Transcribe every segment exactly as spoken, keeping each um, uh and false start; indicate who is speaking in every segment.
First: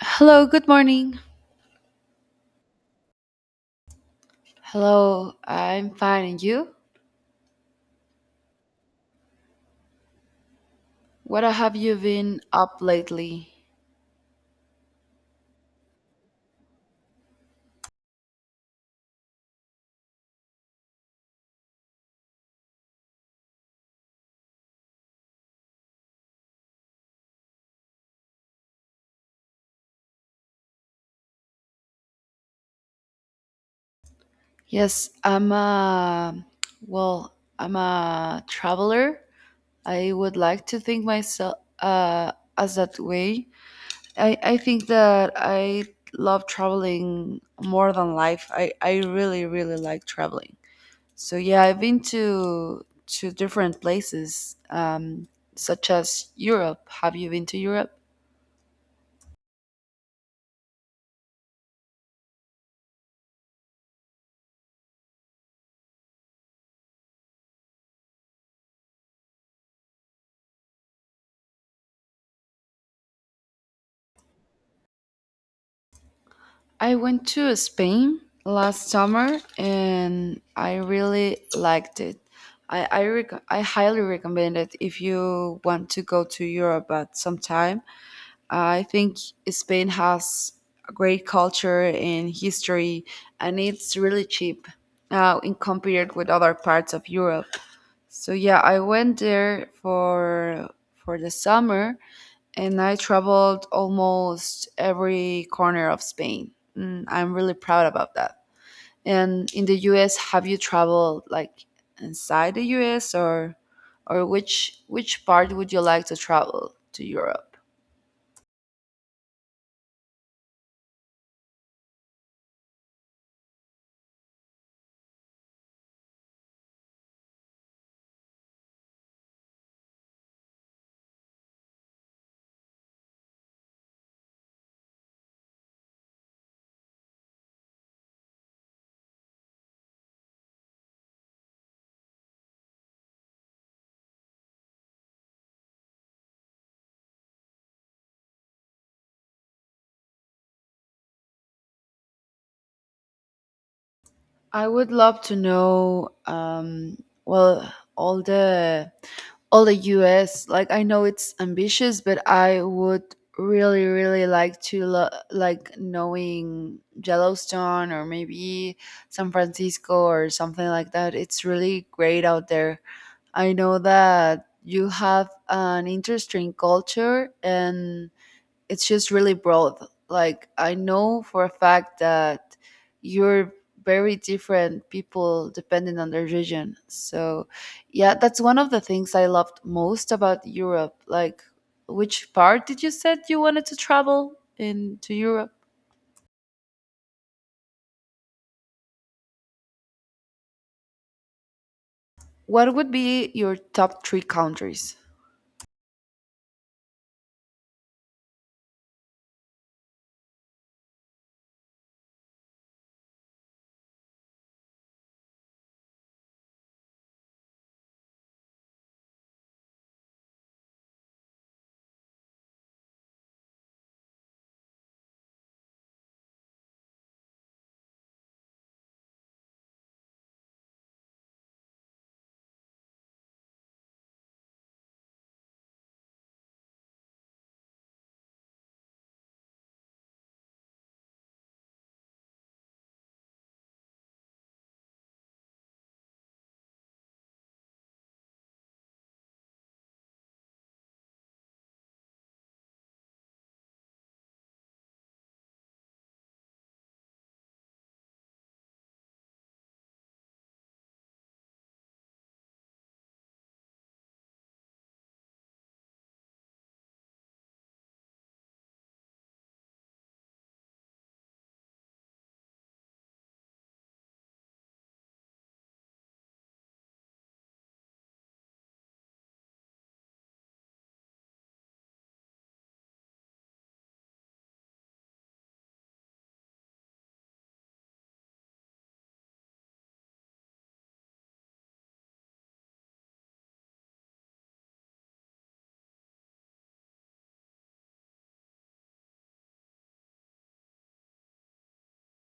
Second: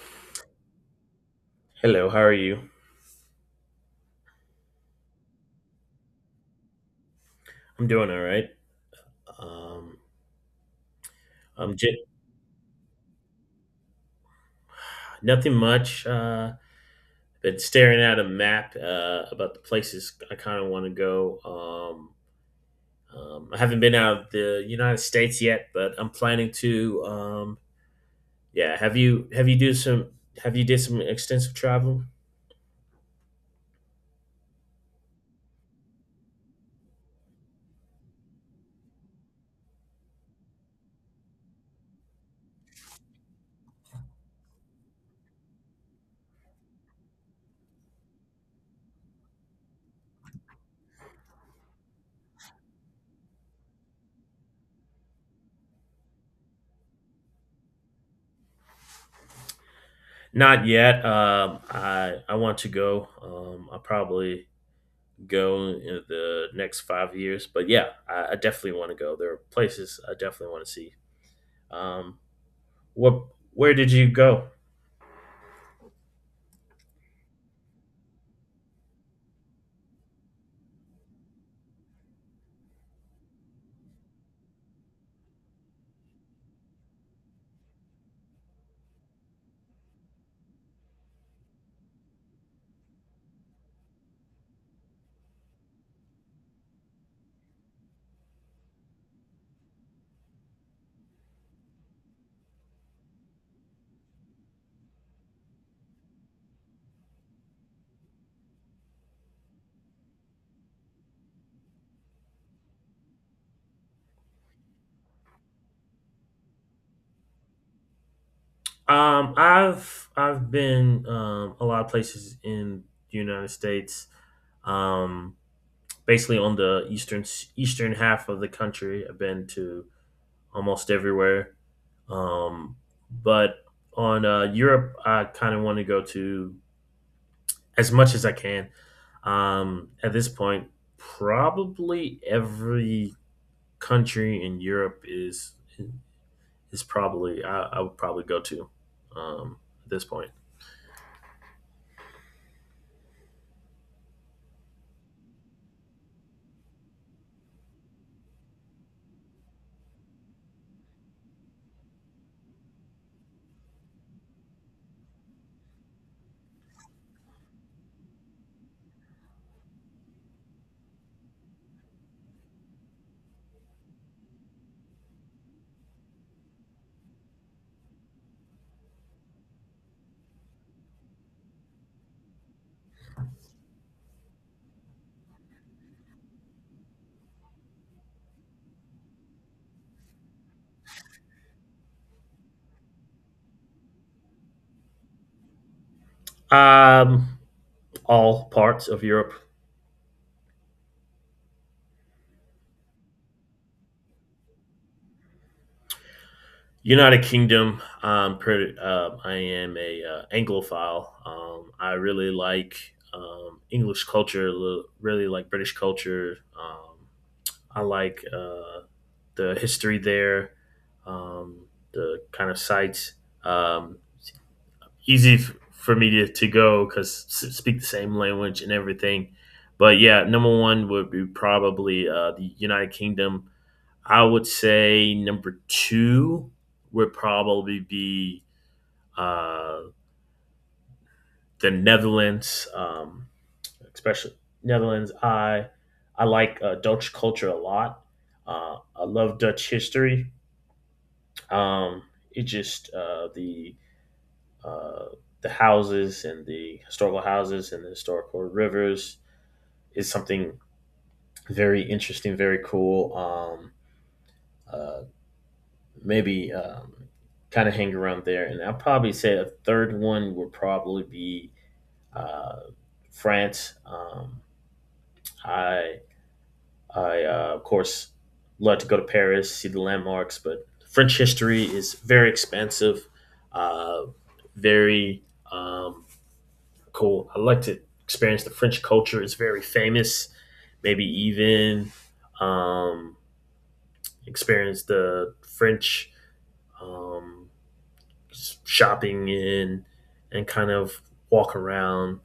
Speaker 1: Hello, good morning.
Speaker 2: Hello, how are you?
Speaker 1: Hello, I'm fine. And you?
Speaker 2: I'm doing all right. Um,
Speaker 1: What
Speaker 2: I'm
Speaker 1: have you
Speaker 2: just
Speaker 1: been up lately?
Speaker 2: nothing much. Uh, been staring at a map uh, about the places I kind of want to go. Um, um, I haven't been out of the United States yet, but I'm planning to. Um, yeah, have you have you do some have you did some extensive travel?
Speaker 1: Yes, I'm a, well, I'm a traveler. I would like to think myself uh, as that way. I, I think that I love traveling more than life. I, I really, really like traveling. So yeah, I've been to to different places, um, such as Europe. Have you been to Europe?
Speaker 2: Not yet. Um, I I want to go. Um, I'll probably go in the next five years, but yeah, I, I definitely want to go. There are places I definitely want to see. Um, What? Where did you go?
Speaker 1: I went to Spain last summer and I really liked it. I I, rec- I highly recommend it if you want to go to Europe at some time. I think Spain has a great culture and history, and it's really cheap uh, in compared with other parts of Europe. So yeah, I went there for for the summer, and I traveled almost every corner of Spain. Mm, I'm really proud about that. And in the U S, have you traveled like inside the U S, or or which which part would you like to travel to Europe?
Speaker 2: Um, I've I've been um, a lot of places in the United States. Um, basically on the eastern eastern half of the country. I've been to almost everywhere. Um, but on uh, Europe, I kind of want to go to as much as I can. Um, at this point, probably every country in Europe is is probably I, I would probably go to um, at this point.
Speaker 1: I would love to know um, well all the all the U S. Like I know it's ambitious, but I would really really like to lo- like knowing Yellowstone, or maybe San Francisco, or something like that. It's really great out there. I know that you have an interesting culture, and it's just really broad. Like I know for a fact that you're very different people depending on their region. So yeah, that's one of the things I loved most about Europe. Like which part did you said you wanted to travel into Europe?
Speaker 2: Um, all parts of Europe,
Speaker 1: What would be your top three countries?
Speaker 2: United Kingdom. Um, pretty, uh, I am a uh, Anglophile. Um, I really like um, English culture. Really like British culture. Um, I like uh, the history there. Um, the kind of sites. Um, easy f- for me to, to go because s- speak the same language and everything. But yeah, number one would be probably uh, the United Kingdom. I would say number two would probably be uh, the Netherlands, um, especially Netherlands. I I like uh, Dutch culture a lot. Uh, I love Dutch history. Um, it just uh, the uh, the houses and the historical houses and the historical rivers is something very interesting, very cool. Um, uh, maybe um, kind of hang around there. And I'll probably say a third one would probably be uh, France. Um, I, I uh, of course, love to go to Paris, see the landmarks, but French history is very expansive, uh, very um, cool. I like to experience the French culture. It's very famous. Maybe even um, experience the French um, shopping in and kind of walk around.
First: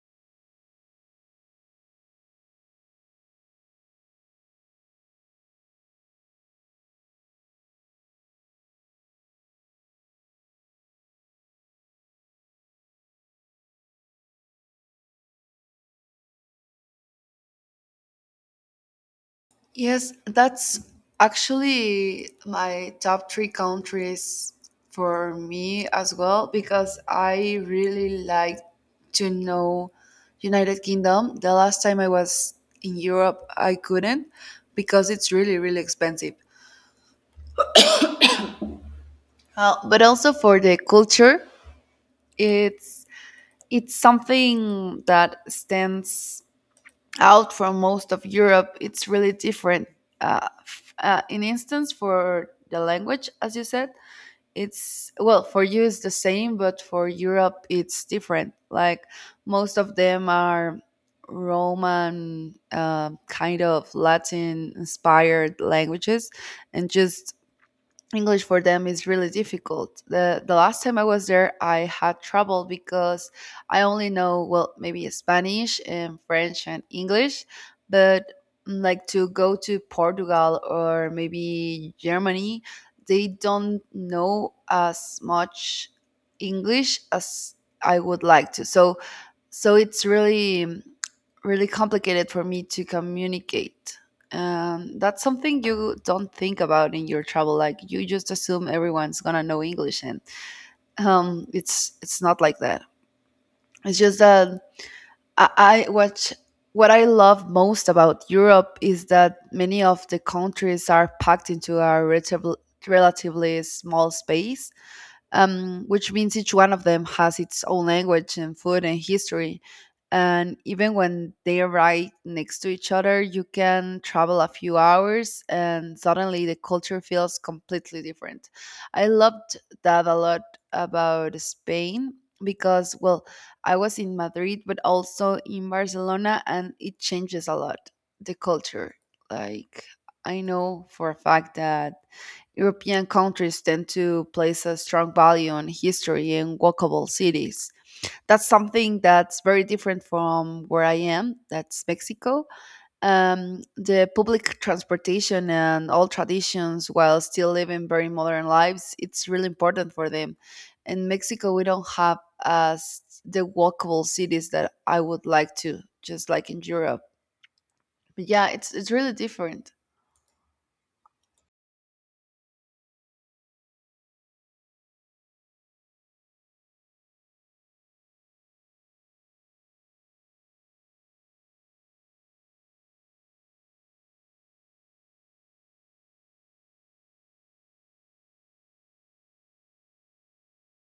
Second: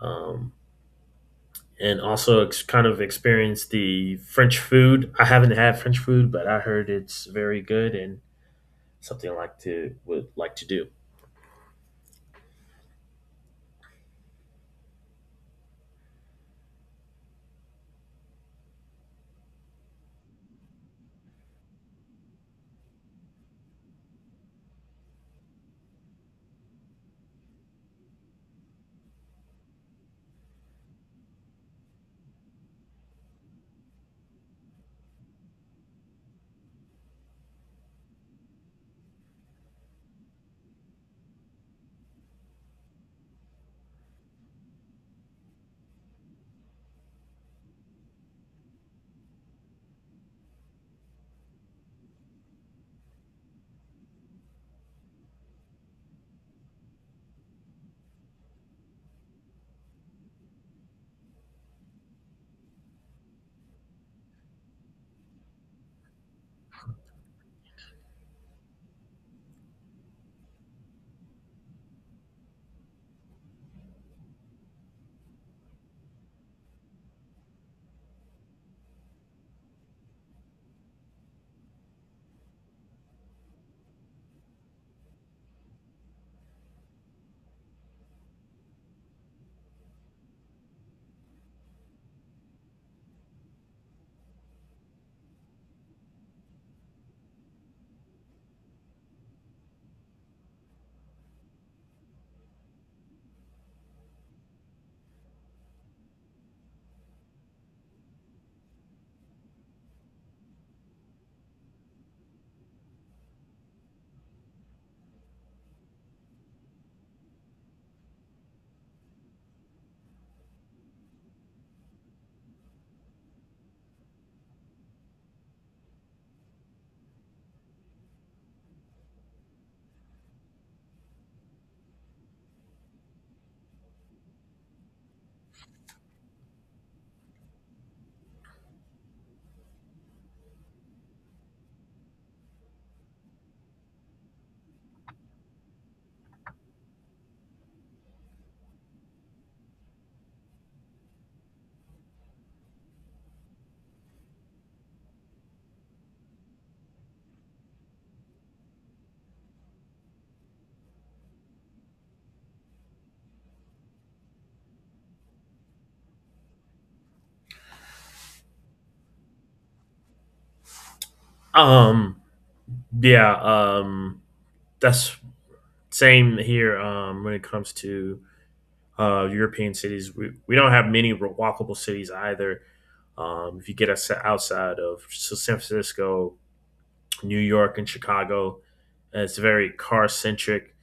Speaker 2: Um, and also ex- kind of experience the French food. I haven't had French food, but I heard it's very good and something I like to would like to do.
Speaker 1: Yes, that's actually my top three countries for me as well, because I really like to know United Kingdom. The last time I was in Europe, I couldn't, because it's really really expensive. Uh, but also for the culture, it's it's something that stands out from most of Europe. It's really different. Uh, f- uh, in instance, for the language, as you said, it's well for you it's the same, but for Europe it's different. Like most of them are Roman, uh, kind of Latin inspired languages, and just English for them is really difficult. The the last time I was there, I had trouble because I only know well maybe Spanish and French and English, but mm, like to go to Portugal or maybe Germany, they don't know as much English as I would like to. So so it's really mm, really complicated for me to communicate. Um, that's something you don't think about in your travel. Like you just assume everyone's gonna know English, and um, it's it's not like that. It's just that I, I watch. What I love most about Europe is that many of the countries are packed into a relatively relatively small space, um, which means each one of them has its own language and food and history. And even when they are right next to each other, you can travel a few hours and suddenly the culture feels completely different. I loved that a lot about Spain because, well, I was in Madrid, but also in Barcelona, and it changes a lot the culture. Like, I know for a fact that European countries tend to place a strong value on history and walkable cities. That's something that's very different from where I am, that's Mexico. Um, the public transportation and all traditions, while still living very modern lives, it's really important for them. In Mexico, we don't have as the walkable cities that I would like to, just like in Europe. But yeah, it's it's really different.
Speaker 2: Um, yeah, um, that's same here um, when it comes to uh, European cities. We, we don't have many walkable cities either. Um, if you get us outside of San Francisco, New York, and Chicago, it's very car centric.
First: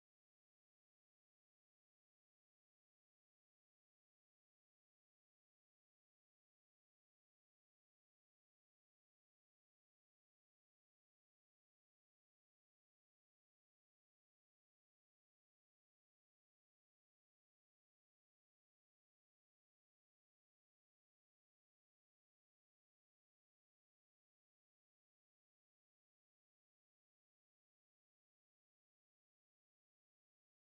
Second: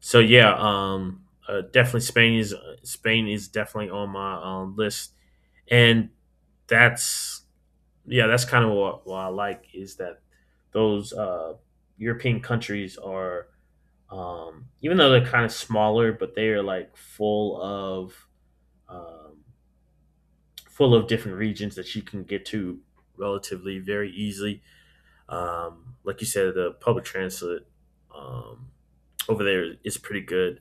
Speaker 2: So yeah, um, uh, definitely Spain is Spain is definitely on my um, list, and that's yeah, that's kind of what, what I like is that those uh, European countries are, um, even though they're kind of smaller, but they are like full of um, full of different regions that you can get to relatively very easily. Um, like you said, the public transit um, over there is pretty good.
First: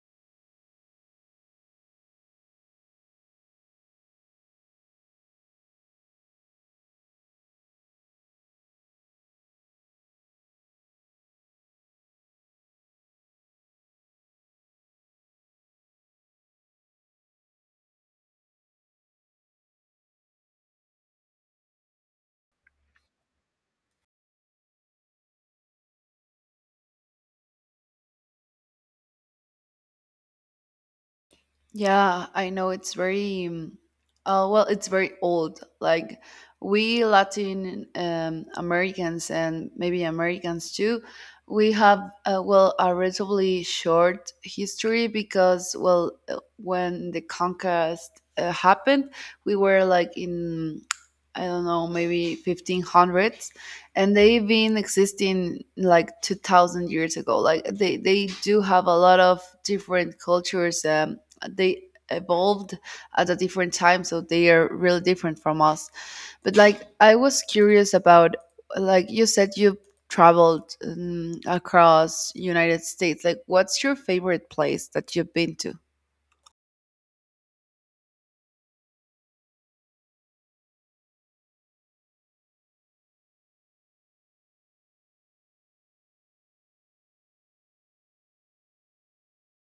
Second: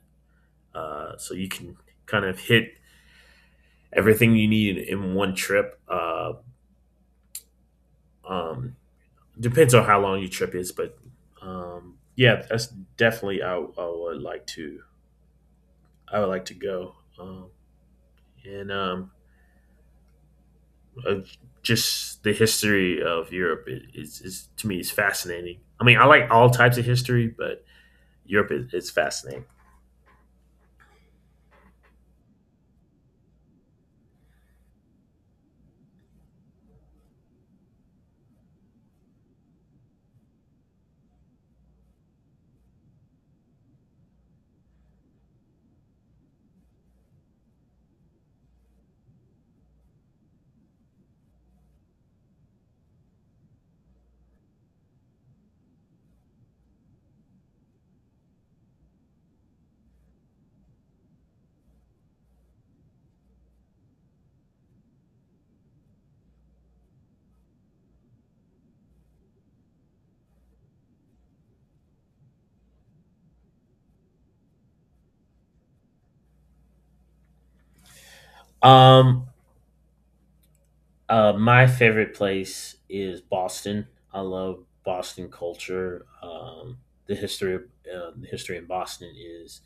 Speaker 2: Uh, so you can kind of hit everything you need in one trip. Uh, um, depends on how long your trip is, but um, yeah, that's definitely I, I would like to I would like to go. Um, and um, uh, just the history of Europe is, is, to me is fascinating. I mean, I like all types of history, but Europe is, is fascinating.
Speaker 1: Yeah, I know it's very, um, uh, well, it's very old. Like we Latin um, Americans, and maybe Americans too, we have, uh, well, a relatively short history because, well, uh, when the conquest uh, happened, we were like in, I don't know, maybe fifteen hundreds, and they've been existing like two thousand years ago. Like they, they do have a lot of different cultures. Um, they evolved at a different time, so they are really different from us. But like I was curious about, like you said you traveled um, across United States, like what's your favorite place that you've been to?
Speaker 2: Um, uh, my favorite place is Boston. I love Boston culture. Um, the history of uh, the history in Boston is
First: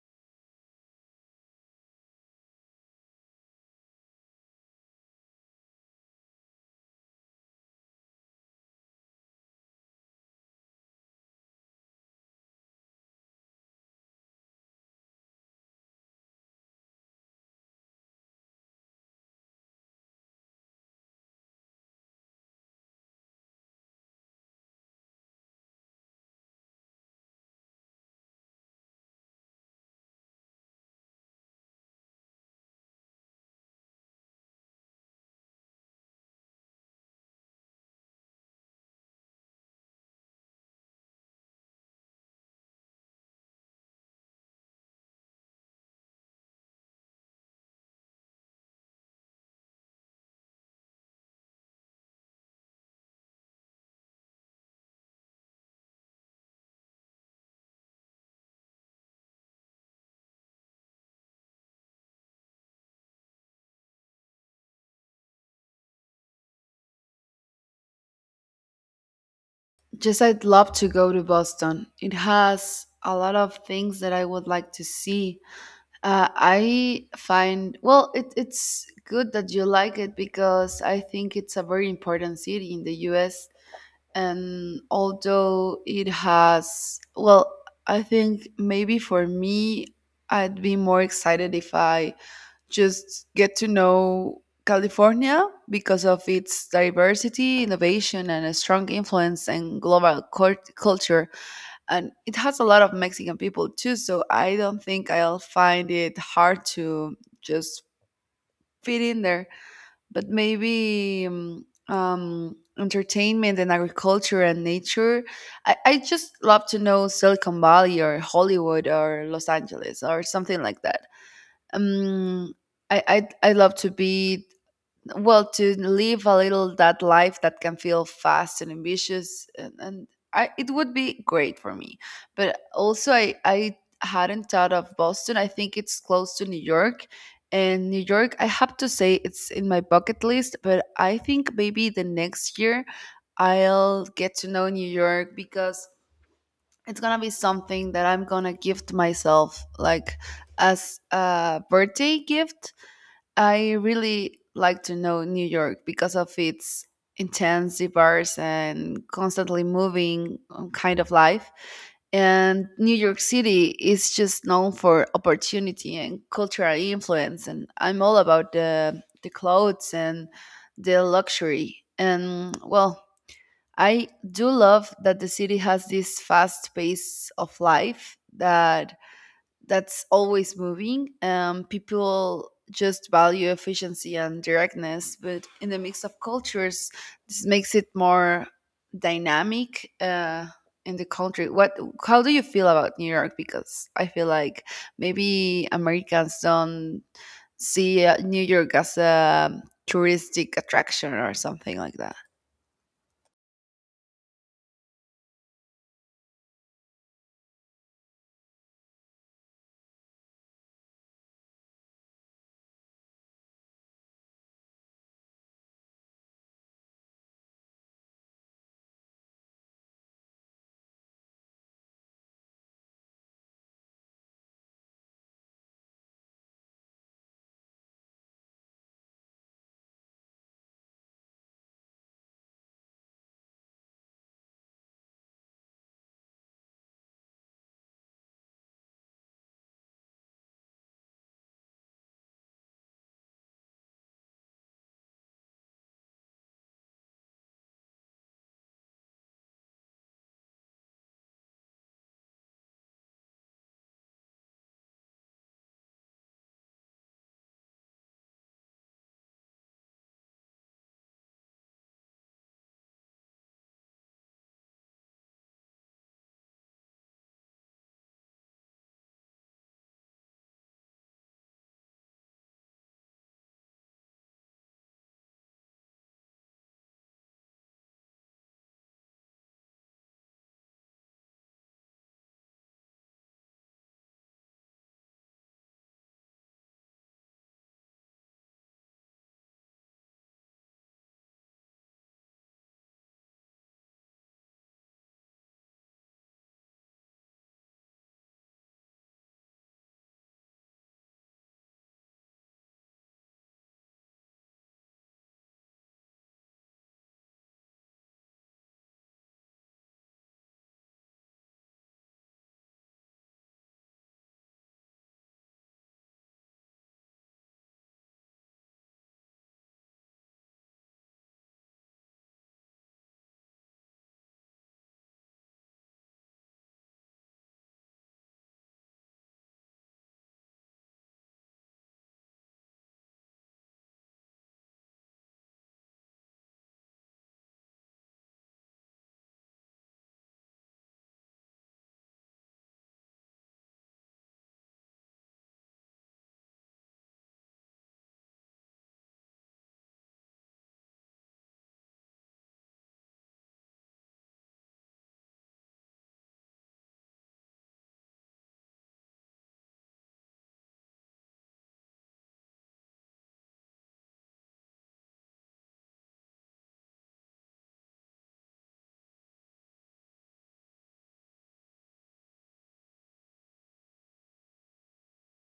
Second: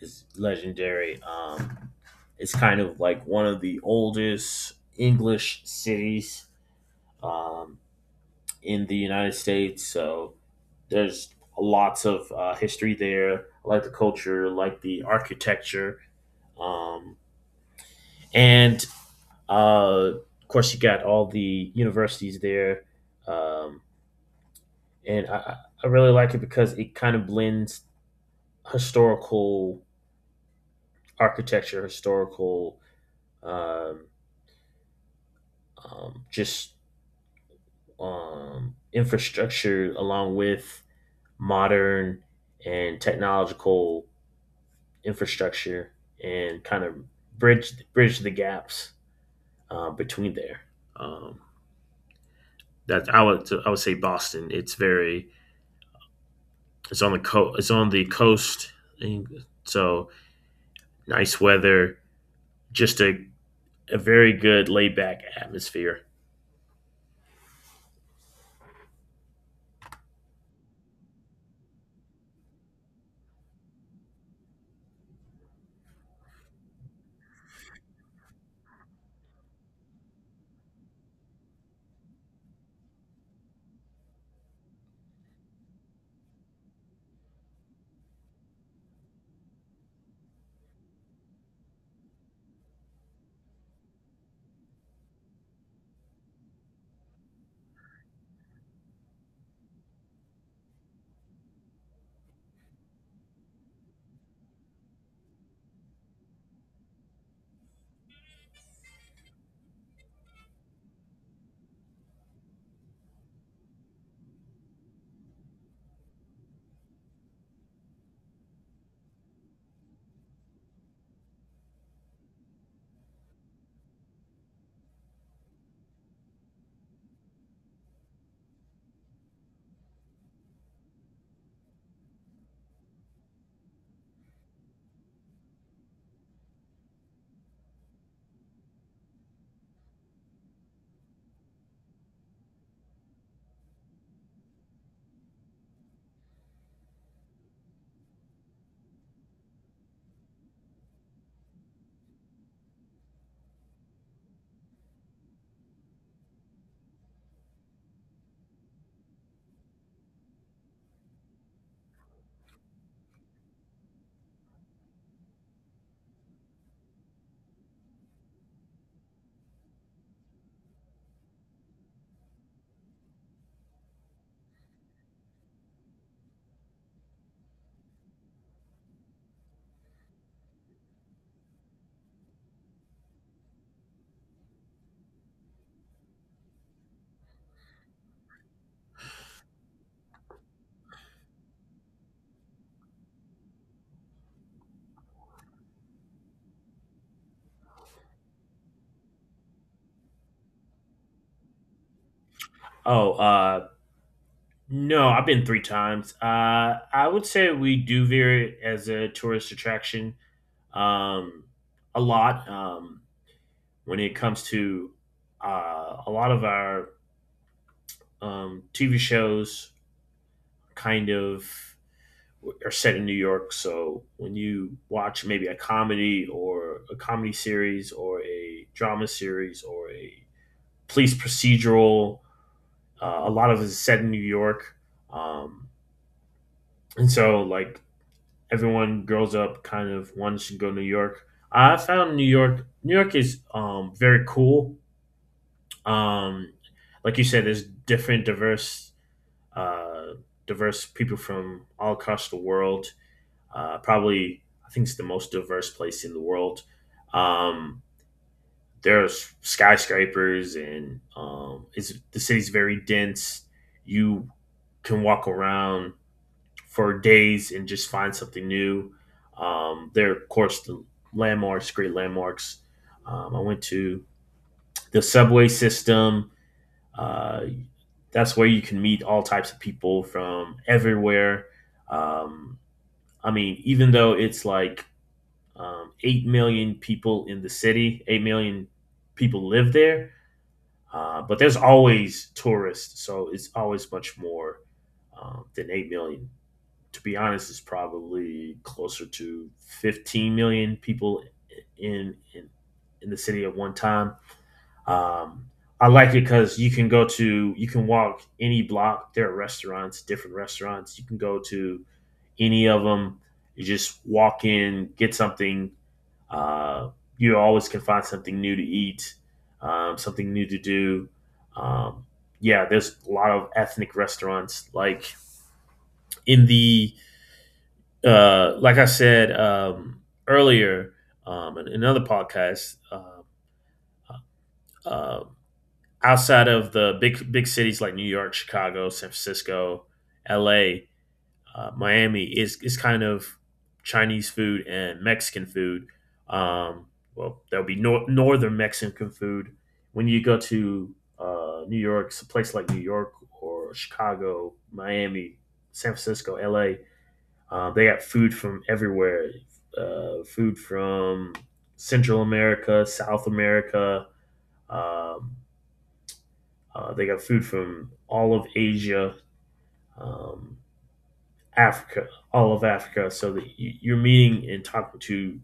Speaker 2: is legendary. Um, it's kind of like one of the oldest English cities um, in the United States. So there's lots of uh, history there. I like the culture, like the architecture, um, and uh, of course you got all the universities there. Um, and I, I really like it because it kind of blends historical architecture, historical um, um, just um, infrastructure, along with modern and technological infrastructure, and kind of bridge bridge the gaps uh, between there. Um, that I would I would say Boston. It's very it's on the co- it's on the coast, so nice weather, just a a very good laid back atmosphere.
Speaker 1: Just I'd love to go to Boston. It has a lot of things that I would like to see. uh, I find, well it, it's good that you like it, because I think it's a very important city in the US. And although it has, well, I think maybe for me I'd be more excited if I just get to know California, because of its diversity, innovation, and a strong influence and global cult- culture. And it has a lot of Mexican people too, so I don't think I'll find it hard to just fit in there. But maybe um, um, entertainment and agriculture and nature. I, I just love to know Silicon Valley, or Hollywood, or Los Angeles, or something like that. Um, I, I I love to be, well to live a little, that life that can feel fast and ambitious, and, and I, it would be great for me. But also I, I hadn't thought of Boston. I think it's close to New York, and New York I have to say it's in my bucket list, but I think maybe the next year I'll get to know New York because it's gonna be something that I'm gonna gift myself, like as a birthday gift. I really like to know New York because of its intense, diverse, and constantly moving um, kind of life. And New York City is just known for opportunity and cultural influence. And I'm all about the, the clothes and the luxury. And well, I do love that the city has this fast pace of life that that's always moving. Um, people just value efficiency and directness, but in the mix of cultures, this makes it more dynamic uh, in the country. What? How do you feel about New York? Because I feel like maybe Americans don't see uh, New York as a touristic attraction or something like that.
Speaker 2: Oh, uh, no, I've been three times. Uh, I would say we do veer it as a tourist attraction, um, a lot, um, when it comes to uh, a lot of our um, T V shows kind of are set in New York. So when you watch maybe a comedy or a comedy series or a drama series or a police procedural, uh, a lot of it is set in New York. Um, and so, like, everyone grows up kind of wants to go to New York. I found New York, New York is um, very cool. Um, like you said, there's different, diverse uh, diverse people from all across the world. Uh, probably, I think it's the most diverse place in the world. Um, there's skyscrapers, and um, it's, the city's very dense. You can walk around for days and just find something new. Um, there, of course, the landmarks, great landmarks. Um, I went to the subway system, uh, that's where you can meet all types of people from everywhere. Um, I mean, even though it's like um, eight million people in the city, eight million people live there, uh, but there's always tourists. So it's always much more, um, than eight million. To be honest, it's probably closer to fifteen million people in, in, in the city at one time. Um, I like it because you can go to, you can walk any block. There are restaurants, different restaurants. You can go to any of them. You just walk in, get something. Uh, you always can find something new to eat, um, something new to do. Um, yeah, there's a lot of ethnic restaurants. Like in the, uh, like I said um, earlier, um, in another podcast, uh, uh, outside of the big big cities like New York, Chicago, San Francisco, L A, uh, Miami is is kind of Chinese food and Mexican food. Um, well, there'll be nor- northern Mexican food. When you go to uh, New York, a place like New York or Chicago, Miami, San Francisco, L A, uh, they got food from everywhere. Uh, food from Central America, South America. Um, uh, they got food from all of Asia, um, Africa, all of Africa. So that you- are meeting and talking to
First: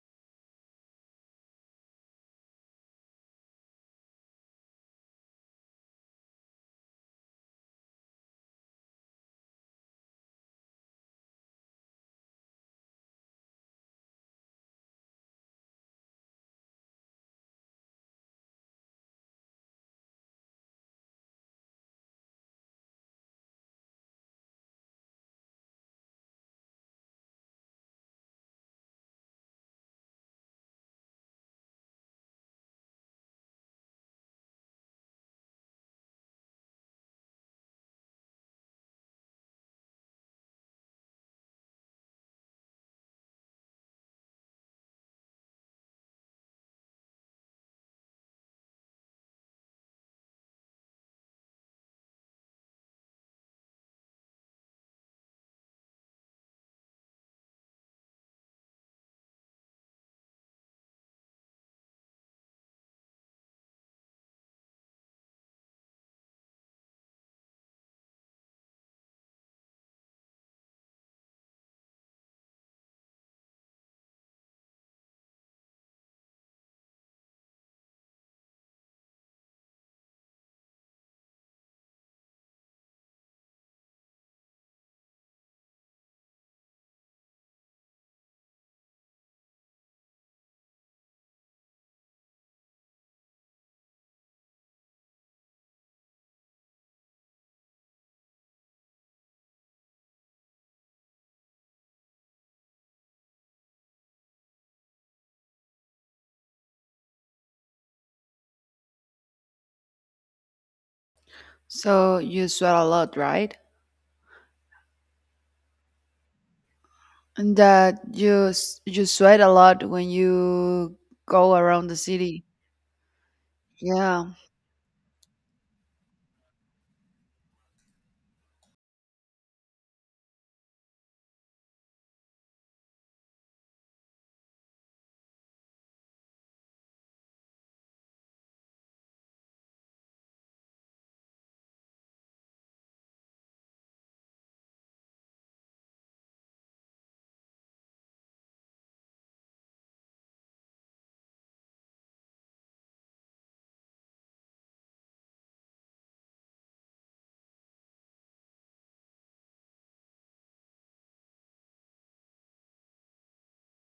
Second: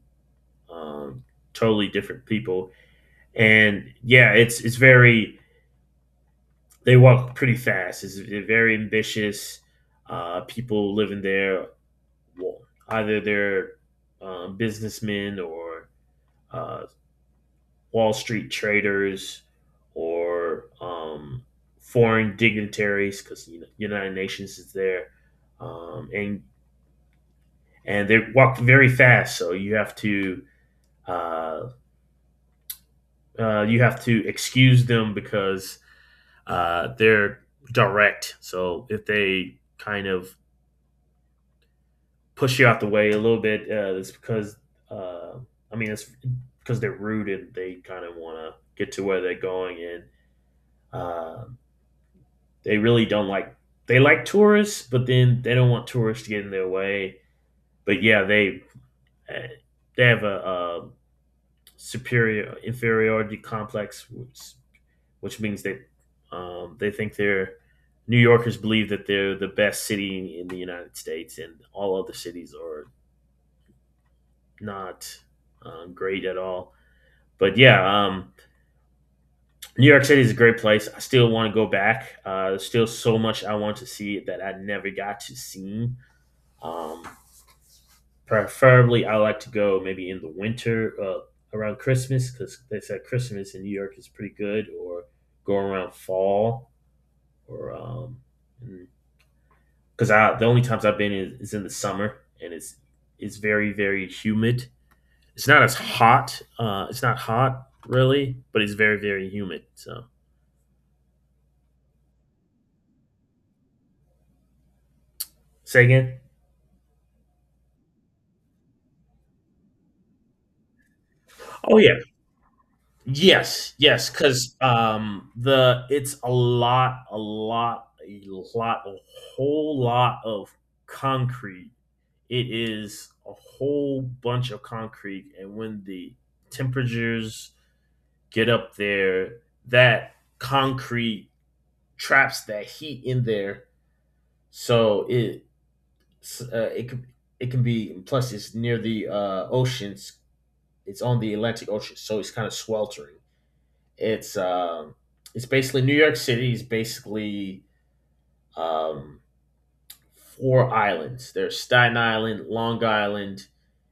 Speaker 2: um, totally different people. And yeah, it's it's very. They walk pretty fast. It's very ambitious. Uh, people living there, well, either they're um, businessmen or uh, Wall Street traders or um, foreign dignitaries because you know, United Nations is there, um, and and they walk very fast, so you have to uh, uh, you have to excuse them because uh, they're direct. So if they kind of push you out the way a little bit, uh, it's because, uh, I mean, it's because they're rude and they kind of want to get to where they're going, and. Um, They really don't like, they like tourists, but then they don't want tourists to get in their way. But yeah, they they have a, uh superior inferiority complex, which, which means that, um, they think they're New Yorkers believe that they're the best city in the United States, and all other cities are not um, great at all. But yeah, um, New York City is a great place. I still want to go back. Uh, there's still so much I want to see that I never got to see. Um, Preferably, I like to go maybe in the winter, uh, around Christmas, because they said Christmas in New York is pretty good, or go around fall, or um, because I the only times I've been is, is in the summer and it's it's very very humid. It's not as hot. Uh, it's not hot really, but it's very very humid. So
Speaker 1: So you sweat a lot, right?
Speaker 2: say again.
Speaker 1: And that you s- you sweat a lot when you go
Speaker 2: Oh
Speaker 1: around
Speaker 2: yeah,
Speaker 1: the city.
Speaker 2: yes, yes,
Speaker 1: Yeah.
Speaker 2: because um, the it's a lot, a lot, a lot, a whole lot of concrete. It is a whole bunch of concrete, and when the temperatures get up there, that concrete traps that heat in there, so it uh, it can it can be. Plus, it's near the uh, oceans. It's on the Atlantic Ocean, so it's kind of sweltering. It's um, it's basically New York City is basically um, four islands. There's Staten Island, Long Island,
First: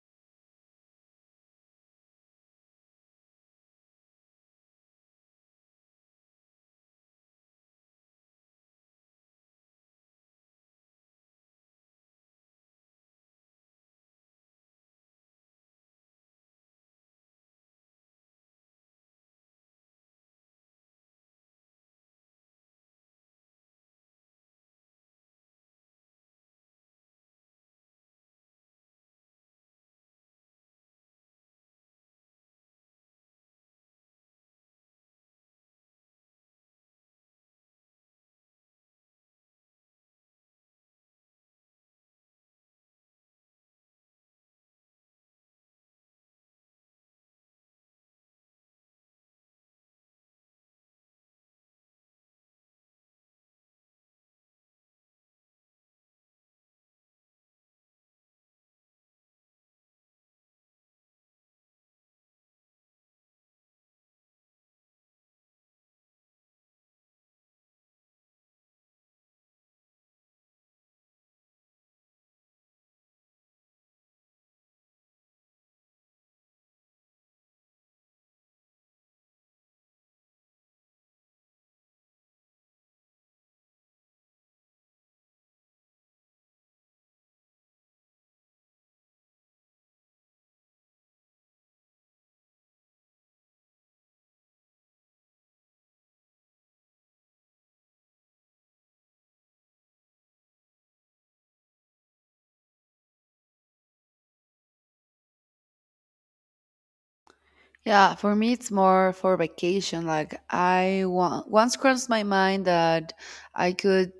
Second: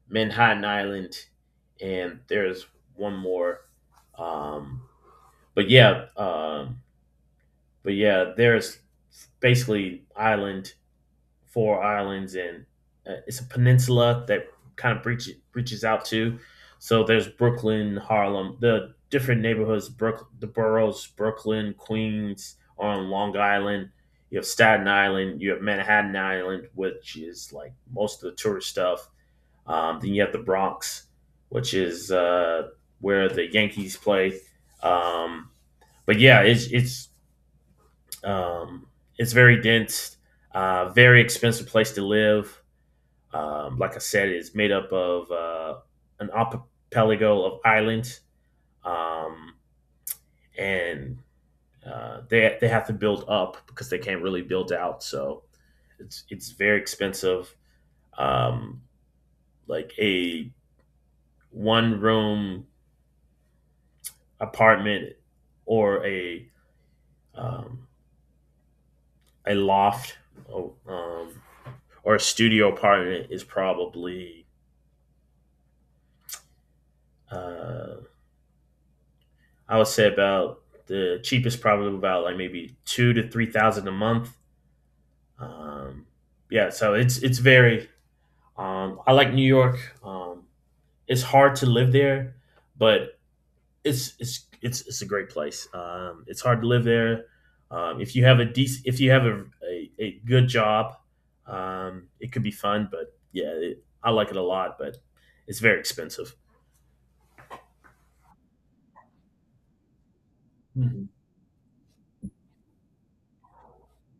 Speaker 2: Manhattan Island, and there's one more. Um, but yeah, um, but yeah, there's basically island four islands, and uh, it's a peninsula that kind of breaches reaches out to. So there's Brooklyn, Harlem, the different neighborhoods, Brook, the boroughs, Brooklyn, Queens, on Long Island. You have Staten Island, you have Manhattan Island, which is like most of the tourist stuff. Um, then you have the Bronx, which is uh, where the Yankees play. Um, but yeah, it's it's um, it's very dense, uh, very expensive place to live. Um, like I said, it's made up of uh, an archipelago of islands, um, and uh, they they have to build up because they can't really build out. So it's it's very expensive. Um, like a one room apartment or a um, a loft, or, um, or a studio apartment is probably, uh, I would say about the cheapest, probably about like maybe two to three thousand a month. Um, yeah, so it's it's very. Um, I like New York. Um, it's hard to live there, but it's it's it's it's a great place. Um, it's hard to live there. Um, if you have a decent, If you have a, a, a good job, um, it could be fun. But yeah, it, I like it a lot, but it's very expensive.
Speaker 1: Yeah, for me it's more for vacation. Like I
Speaker 2: Mhm.
Speaker 1: want, once crossed my mind that I could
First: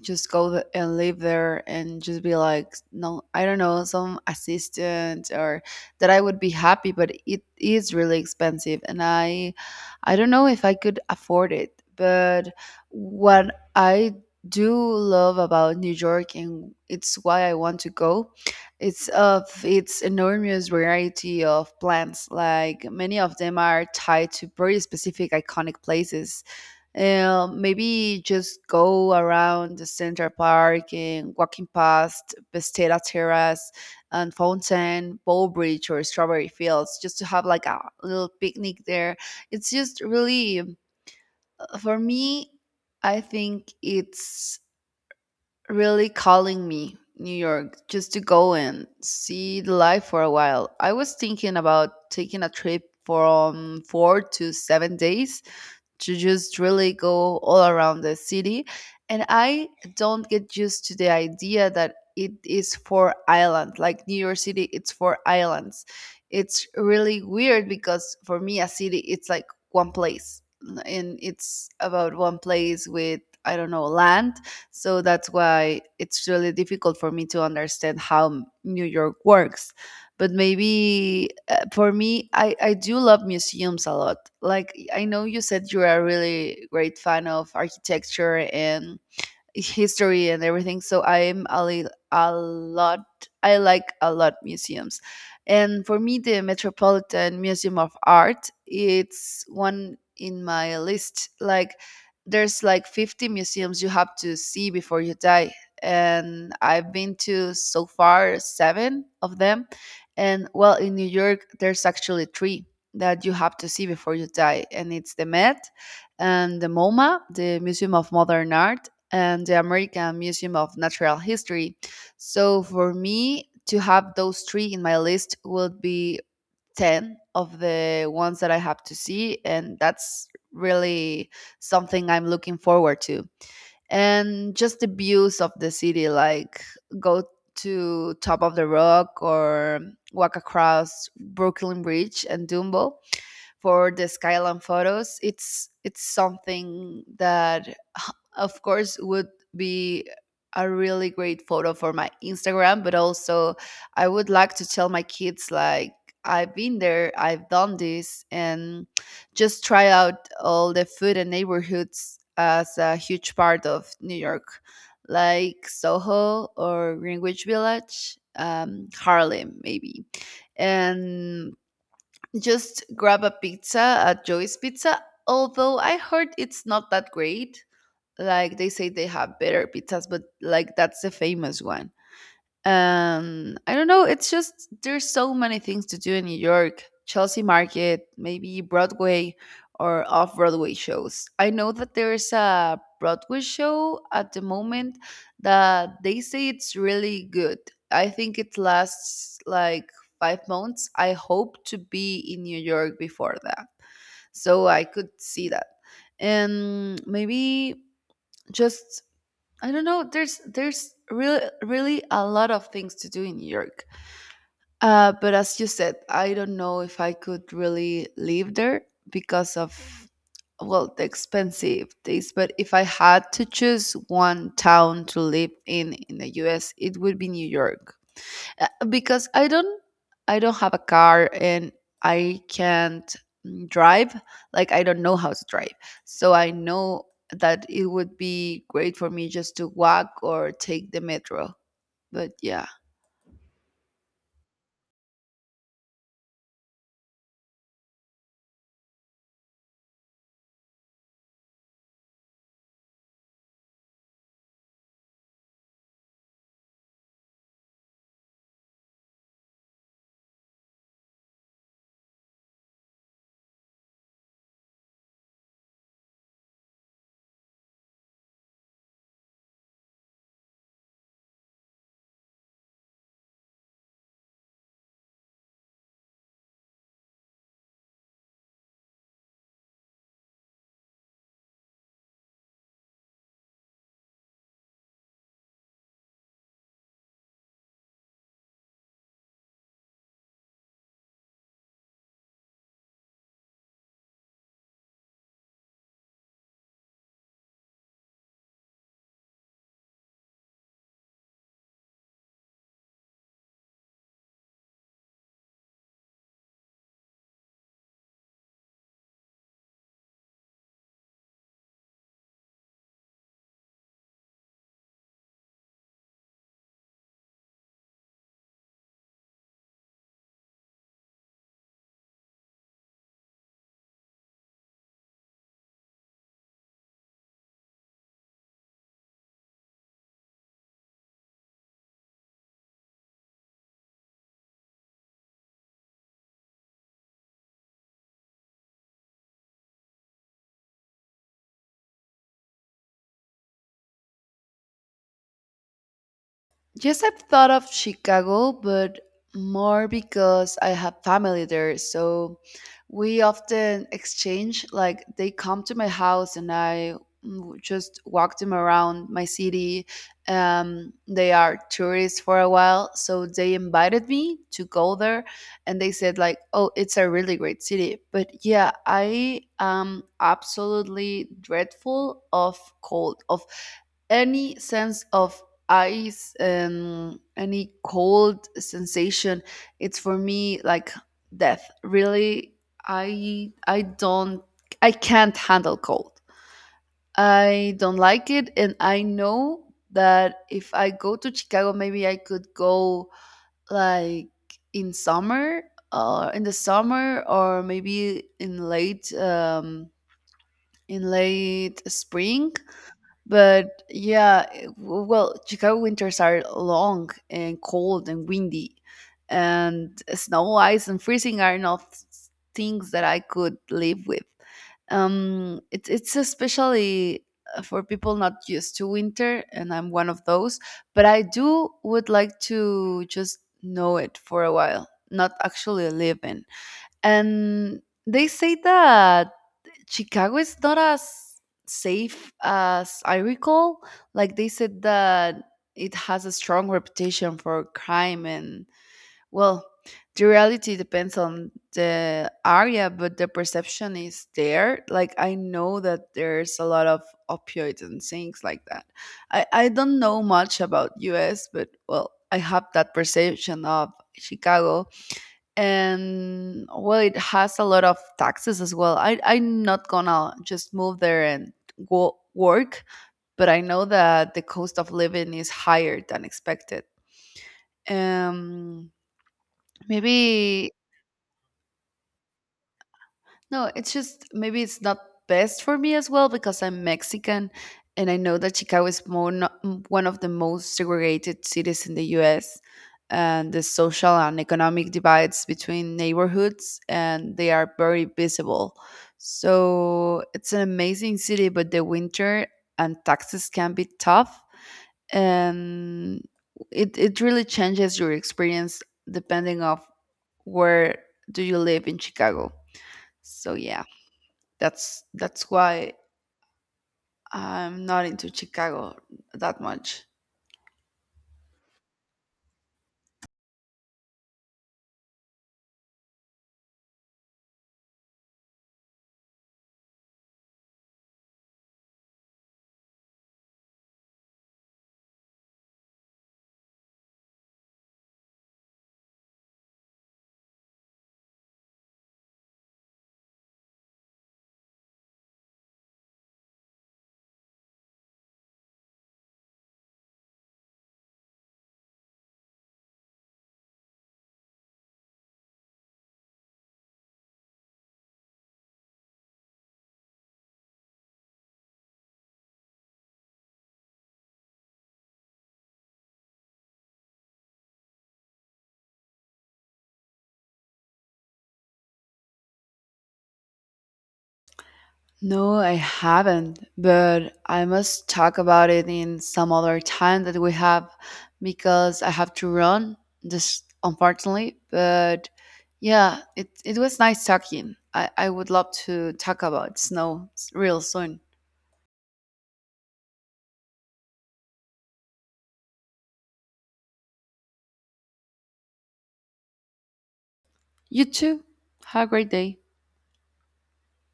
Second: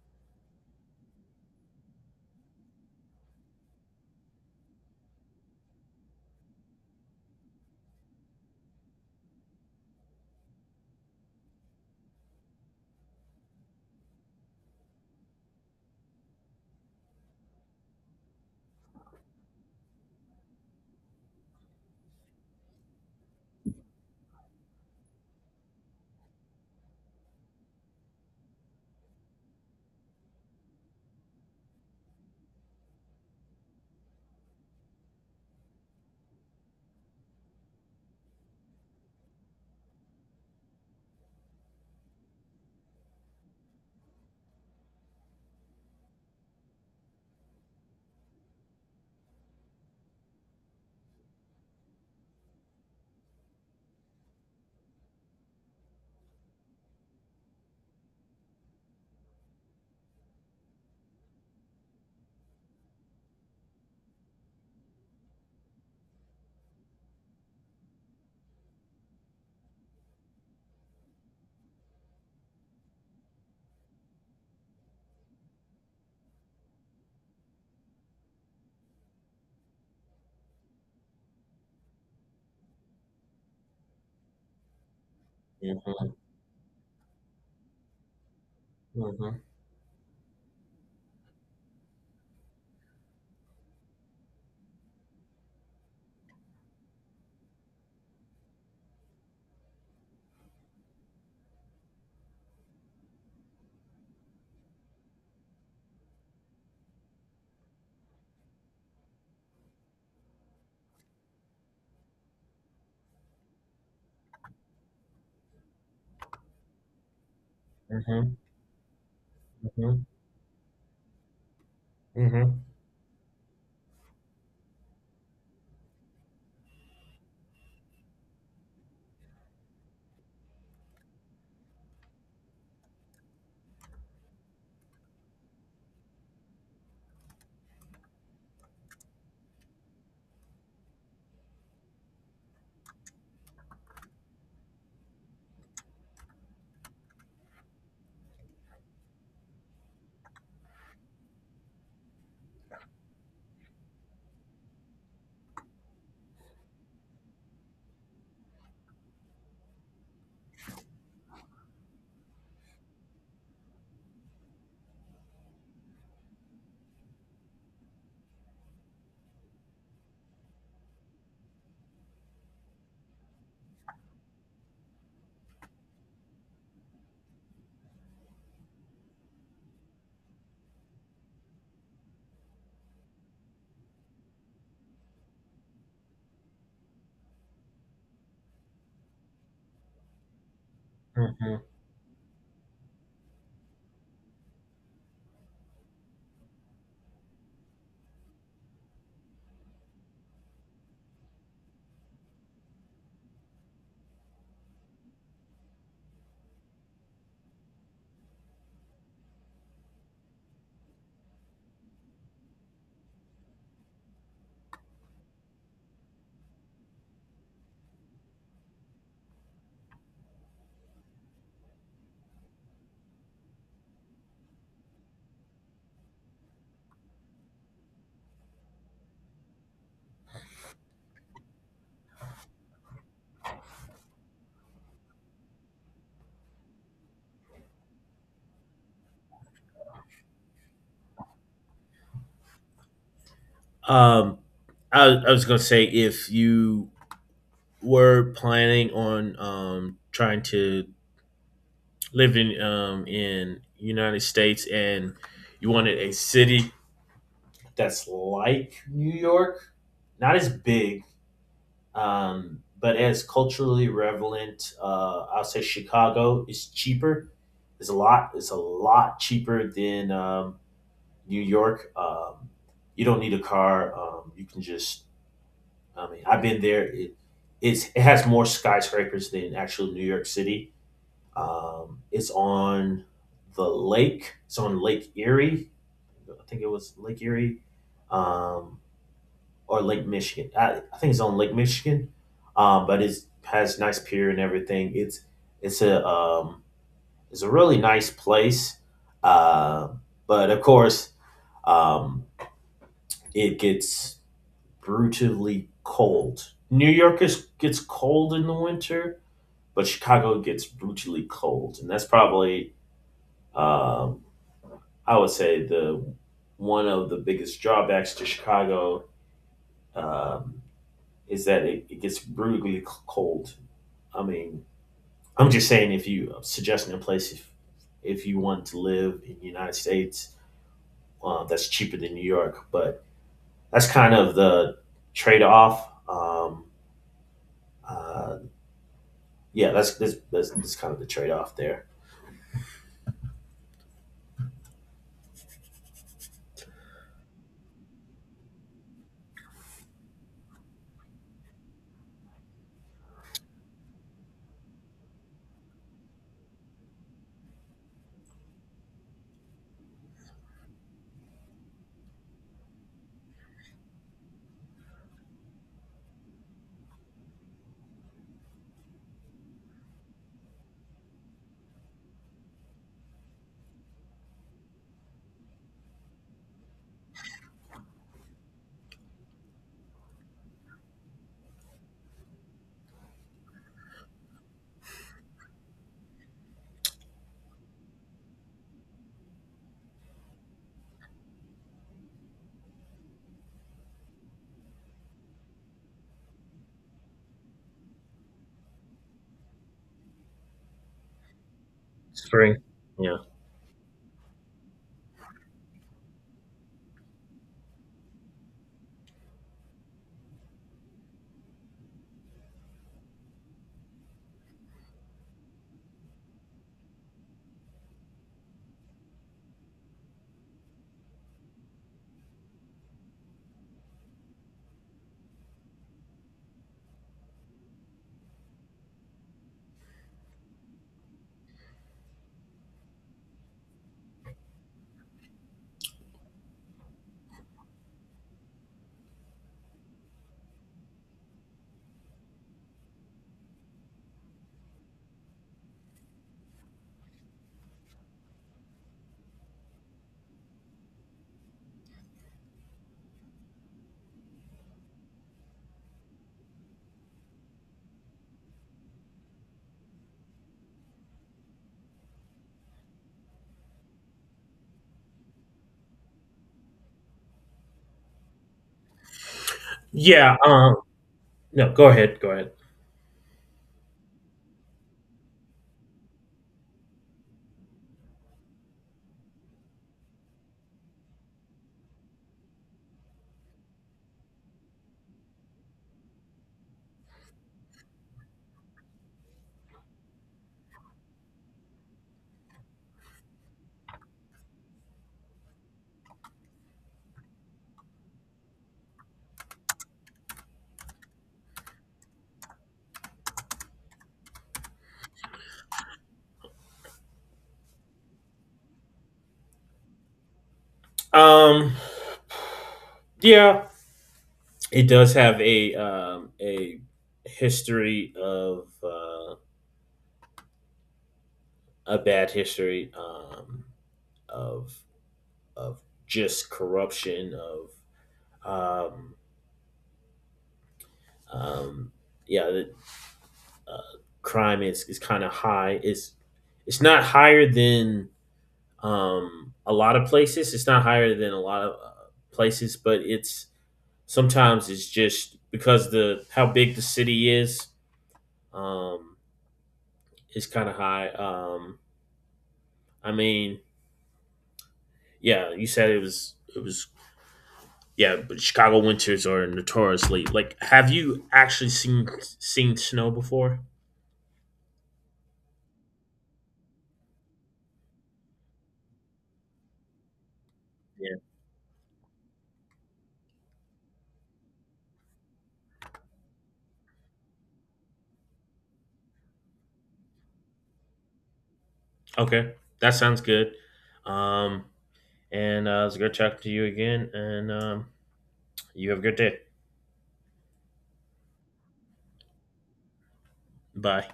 Speaker 1: just go th- and live there and just be like, no, I don't know, some assistant, or that I would be happy. But it is really expensive, and I, I don't know if I could afford it. But what I do love about New York, and it's why I want to go, it's of its enormous variety of plants, like many of them are tied to very specific iconic places. Uh, maybe just go around the Central Park and walking past Besteda Terrace and Fountain, Bowbridge, or Strawberry Fields, just to have like a little picnic there. It's just really, uh, for me, I think it's really calling me, New York, just to go and see the life for a while. I was thinking about taking a trip from four to seven days to just really go all around the city. And I don't get used to the idea that it is for island, like New York City, it's for islands. It's really weird because for me, a city, it's like one place, and it's about one place with I don't know land. So that's why it's really difficult for me to understand how New York works. But maybe uh, for me, I, I do love museums a lot. Like I know you said you're a
Speaker 2: Mhm.
Speaker 1: really great fan of architecture and
Speaker 2: Mhm.
Speaker 1: history and everything. So I'm a, li- a lot, I like a lot museums. And for me, the Metropolitan Museum of Art, it's one in my list. Like, there's like fifty museums you have to see before you die. And I've been to so far seven of them. And well, in New York, there's actually three that you have to see before you die. And it's the Met, and the MoMA, the Museum of
Speaker 2: Mhm.
Speaker 1: Modern Art, and the
Speaker 2: Mhm.
Speaker 1: American Museum of Natural History.
Speaker 2: Mhm.
Speaker 1: So for me to have those three in my list would be ten of the ones that I have to see, and that's really something I'm looking forward to. And just the views of the city, like go to Top of the Rock, or walk across Brooklyn Bridge and Dumbo for the skyline photos. it's it's something that of course would be a really great photo for my Instagram. But also I would like to tell my kids like I've been there, I've done this. And just try out all the food and neighborhoods as a huge part of New York, like SoHo or Greenwich Village, um, Harlem maybe. And just grab a pizza at Joey's Pizza, although I heard it's not that great. Like they say they have better pizzas, but like that's the famous one. Um, I don't know. It's just there's so many things to do in New York. Chelsea Market, maybe Broadway or off Broadway shows. I
Speaker 2: Mhm.
Speaker 1: know that there's a Broadway show at the moment that they say it's really good. I think it lasts like five months. I hope to be in New York before that. So I could see that. And maybe just I don't know. There's there's really really a lot of things to do in New York. Uh, but as you said, I don't know if I could really live there because of well the expensive things. But if I had to choose one town to live in in the U S, it would be New York. Uh, because I don't I don't have a car and I can't mm, drive. Like I don't know how to drive. So I know that it would be great for me just to walk or take the metro. But yeah.
Speaker 2: Um, I, I was gonna say if you were planning on um, trying to live in um, in United States and you wanted a city that's like New York, not as big, um, but as culturally relevant, uh, I'll say Chicago is cheaper. It's a lot. It's a lot cheaper than um, New York. Um, you don't need a car. Um, you can just I mean, I've been there. It it's, it has more skyscrapers than actual New York City. Um, it's on the lake. It's on Lake Erie. I think it was Lake Erie, um, or Lake Michigan. I, I think it's on Lake Michigan, um, but it has nice pier and everything. It's it's a um, it's a really nice place, uh, but of course, um, it gets brutally cold. New York is, gets cold in the winter, but Chicago gets brutally cold, and that's probably, um, I would say, the one of the biggest drawbacks to Chicago, um, is that it, it gets brutally cold. I mean, I'm just saying if you I'm suggesting a place, if if you want to live in the United States, uh, that's cheaper than New York, but that's kind of the trade off. Um, uh, yeah, that's that's, that's, that's kind of the trade off there.
Speaker 1: Yes, I've thought of Chicago, but more because I have family there. So we often exchange, like, they come to my house and I mm, just walk them around my city. Um, they are tourists for a while. So they invited me to go there and they said, like, oh, it's a really great city. But yeah, I am absolutely dreadful of cold, of any sense of ice and any cold sensation it's for me like death really i i don't I can't handle cold I don't like it and I know that if I go to Chicago maybe I could go like in summer or in the summer or maybe in late um in late spring
Speaker 2: Spring. Yeah.
Speaker 1: but yeah, eh, w- well, Chicago winters are long and cold and windy, and snow, ice, and freezing are not s- things that I could live with. Um, it, it's especially uh, for people not used to winter, and I'm one of those. But I do would like to just know it for a while, not actually live in. And they say that Chicago is not as safe as I recall. Like they said that it has a strong reputation for crime and well, the reality depends on the area, but the perception is there. Like I know that there's a lot of opioids and things like that. I, I don't know much about U S, but well, I have that perception of Chicago and well it has a lot of taxes as well I, I'm not gonna just move there and go work but I know that the cost of living is higher than expected um
Speaker 2: Yeah.
Speaker 1: maybe.
Speaker 2: Um. No. Go ahead. Go ahead.
Speaker 1: No, it's just maybe it's not best for me as well because I'm Mexican and I know that Chicago is more no- m- one of the most segregated cities in the U S and the social and economic divides between neighborhoods and they are very visible. So it's an amazing city but the winter and taxes can be tough and it it really changes your experience depending of where do you live in Chicago. So yeah. That's that's why I'm not into Chicago that much.
Speaker 2: Um. Yeah. It does have a um a history of uh, a bad history um of of just corruption, of um um yeah, the, uh, crime is is kind of high. It's it's not higher than um, a lot of places. It's not higher than a lot of uh, places, but it's sometimes, it's just because the how big the city is, um, is kind of high. Um, I mean, yeah, you said it was it was yeah, but Chicago winters are notoriously like. Have you actually seen seen snow before?
Speaker 1: No, I haven't, but I must talk about it in some other time that we have
Speaker 2: Yeah.
Speaker 1: because I have to run, just unfortunately. But yeah, it, it was nice talking. I, I would love to talk about snow real soon.
Speaker 2: Okay, that sounds good. Um, and uh, it was good talking to you again, and um, you have a good day.
Speaker 1: You too. Have a great day.
Speaker 2: Bye.